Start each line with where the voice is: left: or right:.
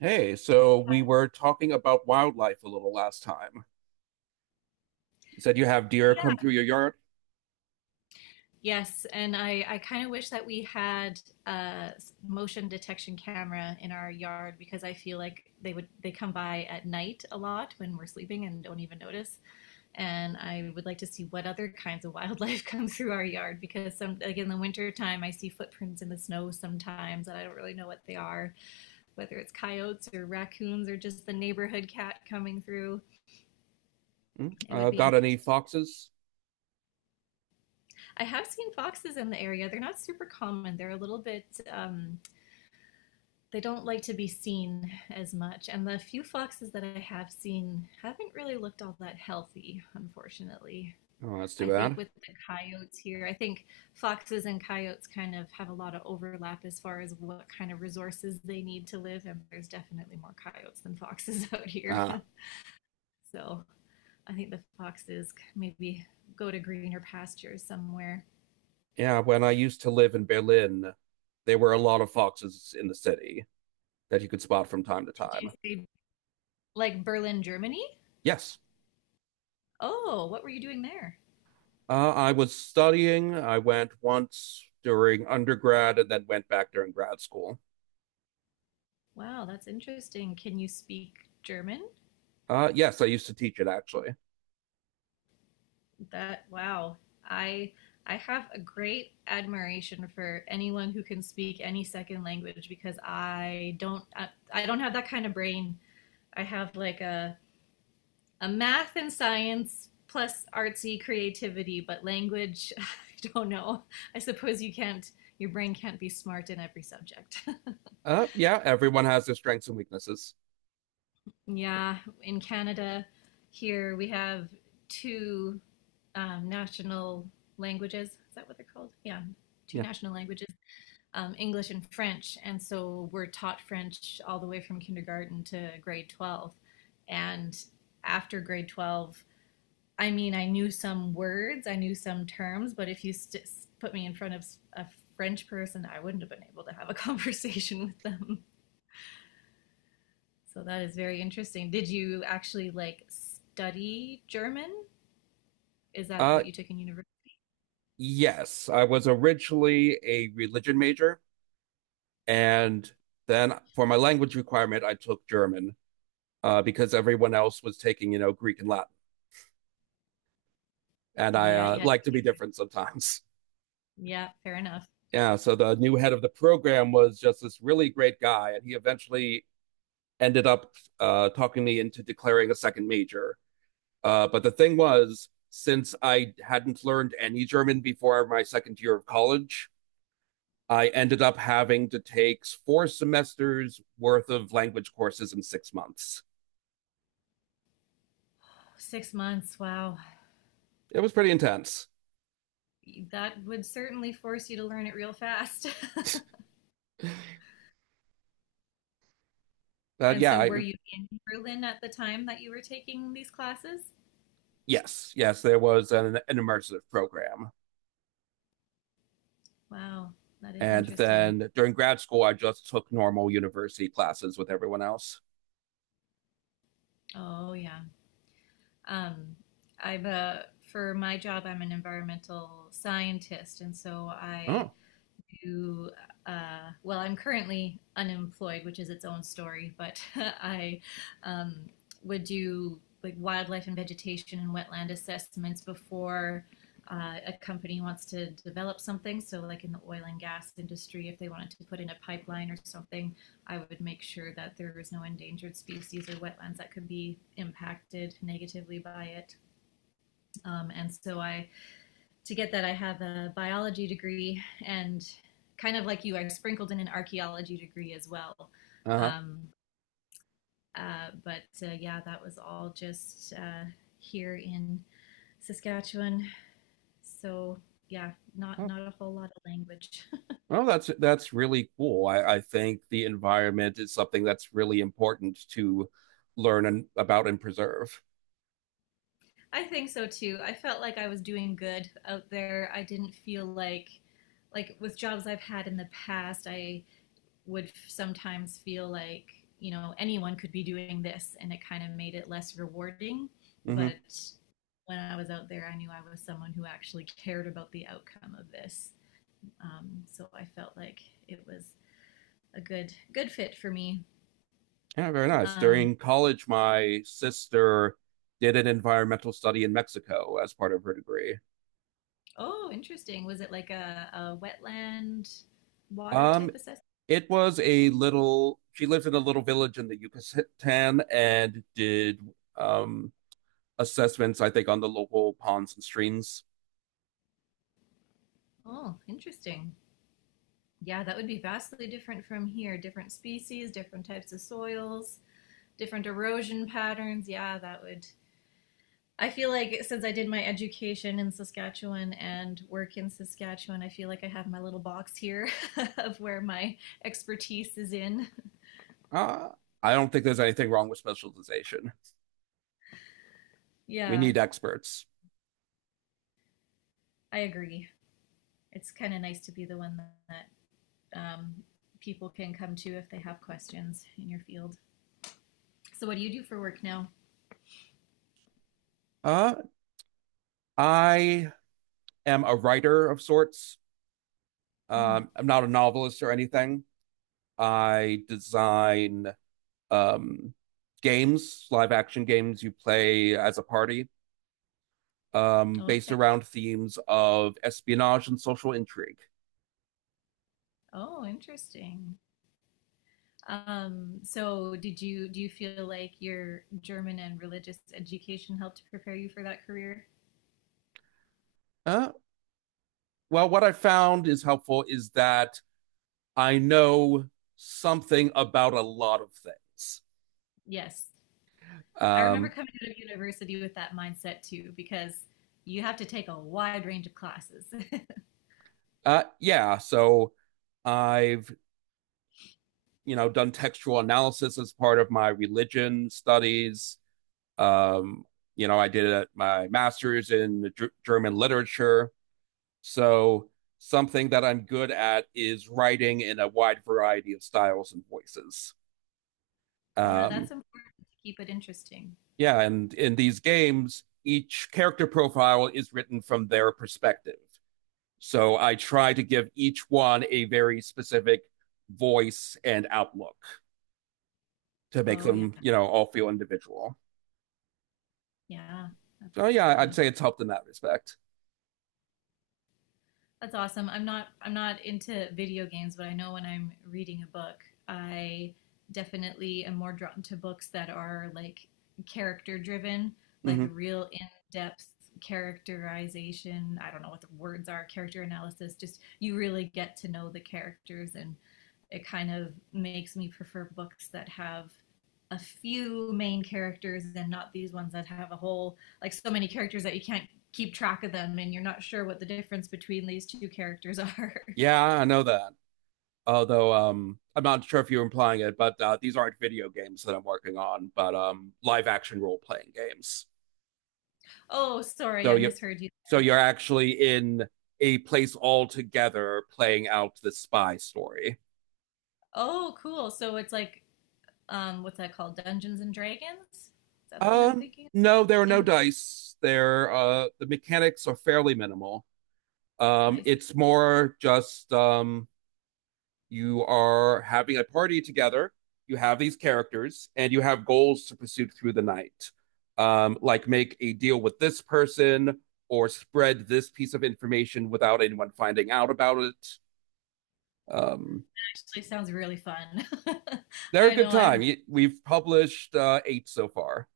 right: Hey, so we were talking about wildlife a little last time. You said you have deer come
left: Yeah.
right: through your yard.
left: Yes, and I kind of wish that we had a motion detection camera in our yard because I feel like they come by at night a lot when we're sleeping and don't even notice. And I would like to see what other kinds of wildlife come through our yard because some like in the winter time I see footprints in the snow sometimes and I don't really know what they are, whether it's coyotes or raccoons or just the neighborhood cat coming through.
right: Hmm?
left: It would be
right: Got any
left: interesting.
right: foxes?
left: I have seen foxes in the area. They're not super common. They're a little bit um, they don't like to be seen as much. And the few foxes that I have seen haven't really looked all that healthy, unfortunately.
right: Oh, that's too
left: I think
right: bad.
left: with the coyotes here, I think foxes and coyotes kind of have a lot of overlap as far as what kind of resources they need to live. And there's definitely more coyotes than foxes out here.
right: Ah,
left: So I think the foxes maybe go to greener pastures somewhere.
right: yeah, when I used to live in Berlin, there were a lot of foxes in the city that you could spot from time to
left: Did
right: time.
left: you say like Berlin, Germany?
right: Yes.
left: Oh, what were you doing there?
right: I was studying. I went once during undergrad and then went back during grad school.
left: Wow, that's interesting. Can you speak German?
right: Yes, I used to teach it actually.
left: That wow. I I have a great admiration for anyone who can speak any second language because I don't have that kind of brain. I have like a math and science plus artsy creativity, but language, I don't know. I suppose your brain can't be smart in every subject.
right: Yeah, everyone has their strengths and weaknesses.
left: Yeah, in Canada, here we have two national languages. Is that what they're called? Yeah, two
right: Yeah.
left: national languages, English and French. And so we're taught French all the way from kindergarten to grade 12. And after grade 12, I mean, I knew some words, I knew some terms, but if you st- put me in front of a French person, I wouldn't have been able to have a conversation with them. So that is very interesting. Did you actually like study German? Is that
right: Uh,
left: what you took in university?
right: Yes, I was originally a religion major, and then for my language requirement, I took German because everyone else was taking, you know, Greek and Latin, and I
left: Yeah, yeah,
right: like to be different sometimes.
left: yeah, fair enough.
right: Yeah, so the new head of the program was just this really great guy, and he eventually ended up talking me into declaring a second major. But the thing was, since I hadn't learned any German before my second year of college, I ended up having to take four semesters worth of language courses in 6 months.
left: 6 months, wow.
right: It was pretty intense.
left: That would certainly force you to learn it real fast.
right: But
left: And so were you in Berlin at the time that you were taking these classes?
right: yes, yes, there was an immersive program.
left: Wow, that is
right: And
left: interesting.
right: then during grad school, I just took normal university classes with everyone else.
left: Oh, yeah. Um, I've for my job, I'm an environmental scientist, and so
right: Oh,
left: to, well, I'm currently unemployed, which is its own story, but I um, would do like wildlife and vegetation and wetland assessments before a company wants to develop something. So, like in the oil and gas industry, if they wanted to put in a pipeline or something, I would make sure that there was no endangered species or wetlands that could be impacted negatively by it. And so, I to get that, I have a biology degree, and kind of like you, I sprinkled in an archaeology degree as well.
right: uh
left: Um, but yeah, that was all just here in Saskatchewan. So yeah, not
right: huh.
left: not a whole lot of language.
right: Well, that's really cool. I think the environment is something that's really important to learn and, about and preserve.
left: I think so too. I felt like I was doing good out there. I didn't feel like with jobs I've had in the past, I would sometimes feel like you know anyone could be doing this and it kind of made it less rewarding but
right: Hmm.
left: when I was out there I knew I was someone who actually cared about the outcome of this, so I felt like it was a good fit for me.
right: Yeah, very nice.
left: um,
right: During college, my sister did an environmental study in Mexico as part of her degree.
left: oh, interesting, was it like a wetland water
right: Um,
left: type assessment?
right: it was a little, she lives in a little village in the Yucatan and did um, assessments, I think, on the local ponds and streams.
left: Oh, interesting, yeah, that would be vastly different from here, different species, different types of soils, different erosion patterns, yeah, that would. I feel like since I did my education in Saskatchewan and work in Saskatchewan, I feel like I have my little box here of where my expertise is in.
right: Uh, I don't think there's anything wrong with specialization. We
left: Yeah,
right: need experts.
left: I agree. It's kind of nice to be the one that, um, people can come to if they have questions in your field. So, what do you do for work now?
right: Uh, I am a writer of sorts.
left: Mm.
right: I'm not a novelist or anything. I design um, games, live action games you play as a party,
left: Oh,
right: based
left: okay.
right: around themes of espionage and social intrigue.
left: Oh, interesting. So, did you do you feel like your German and religious education helped prepare you for that career?
right: Uh, well, what I found is helpful is that I know something about a lot of things.
left: Yes. I remember
right: Um,
left: coming out of university with that mindset too, because you have to take a wide range of classes.
right: yeah, so I've, you know, done textual analysis as part of my religion studies. Um, you know, I did my master's in German literature. So something that I'm good at is writing in a wide variety of styles and voices.
left: Yeah,
right: Um,
left: that's important to keep it interesting.
right: yeah, and in these games, each character profile is written from their perspective. So I try to give each one a very specific voice and outlook to make
left: Oh yeah,
right: them, you know, all feel individual.
left: yeah, that's
right: So yeah,
left: yeah.
right: I'd say it's helped in that respect.
left: That's awesome. I'm not into video games, but I know when I'm reading a book, I definitely am more drawn to books that are like character driven, like
right: Mm-hmm.
left: real in-depth characterization. I don't know what the words are, character analysis. Just you really get to know the characters, and it kind of makes me prefer books that have a few main characters and not these ones that have a whole like so many characters that you can't keep track of them and you're not sure what the difference between these two characters are.
right: Yeah, I know that, although I'm not sure if you're implying it, but these aren't video games that I'm working on, but live action role playing games.
left: Oh, sorry,
right: So
left: I
right: you,
left: misheard you.
right: so you're actually in a place all together playing out the spy story.
left: Oh, cool. So it's like what's that called? Dungeons and Dragons? Is that the one I'm thinking of?
right: No, there are no
left: In
right: dice. There, the mechanics are fairly minimal.
left: I see.
right: It's more just you are having a party together. You have these characters and you have goals to pursue through the night, like make a deal with this person or spread this piece of information without anyone finding out about it. Um,
left: Actually sounds really fun.
right: they're a
left: I
right: good
left: know
right: time.
left: I've.
right: We've published eight so far.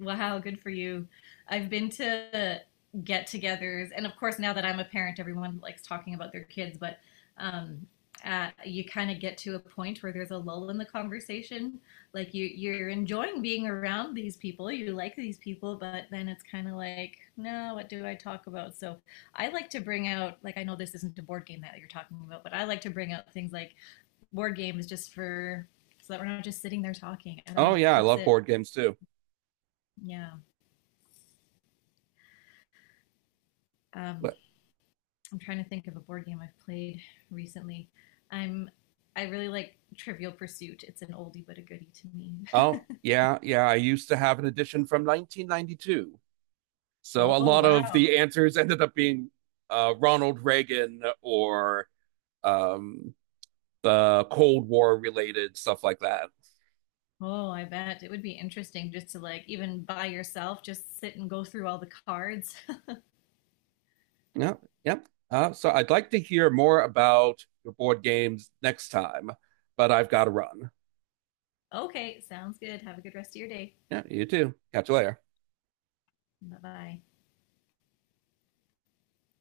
left: Wow, good for you. I've been to get togethers, and of course, now that I'm a parent, everyone likes talking about their kids, but um, you kind of get to a point where there's a lull in the conversation. Like you're enjoying being around these people, you like these people, but then it's kind of like, no, what do I talk about? So I like to bring out, like, I know this isn't a board game that you're talking about, but I like to bring out things like board games just for so that we're not just sitting there talking. I don't
right: Oh,
left: know, it
right: yeah, I
left: keeps
right: love
left: it,
right: board games too.
left: yeah. Um,
right: But,
left: I'm trying to think of a board game I've played recently. I'm I really like Trivial Pursuit. It's an oldie but a goodie to me.
right: oh, yeah, yeah, I used to have an edition from 1992. So a
left: Oh
right: lot of
left: wow.
right: the answers ended up being Ronald Reagan or um, the Cold War, related stuff like that.
left: Oh, I bet it would be interesting just to like even by yourself just sit and go through all the cards.
right: Yep, yep. Yeah. So I'd like to hear more about your board games next time, but I've got to run.
left: Okay, sounds good. Have a good rest of your day.
right: Yeah, you too. Catch you later.
left: Bye-bye.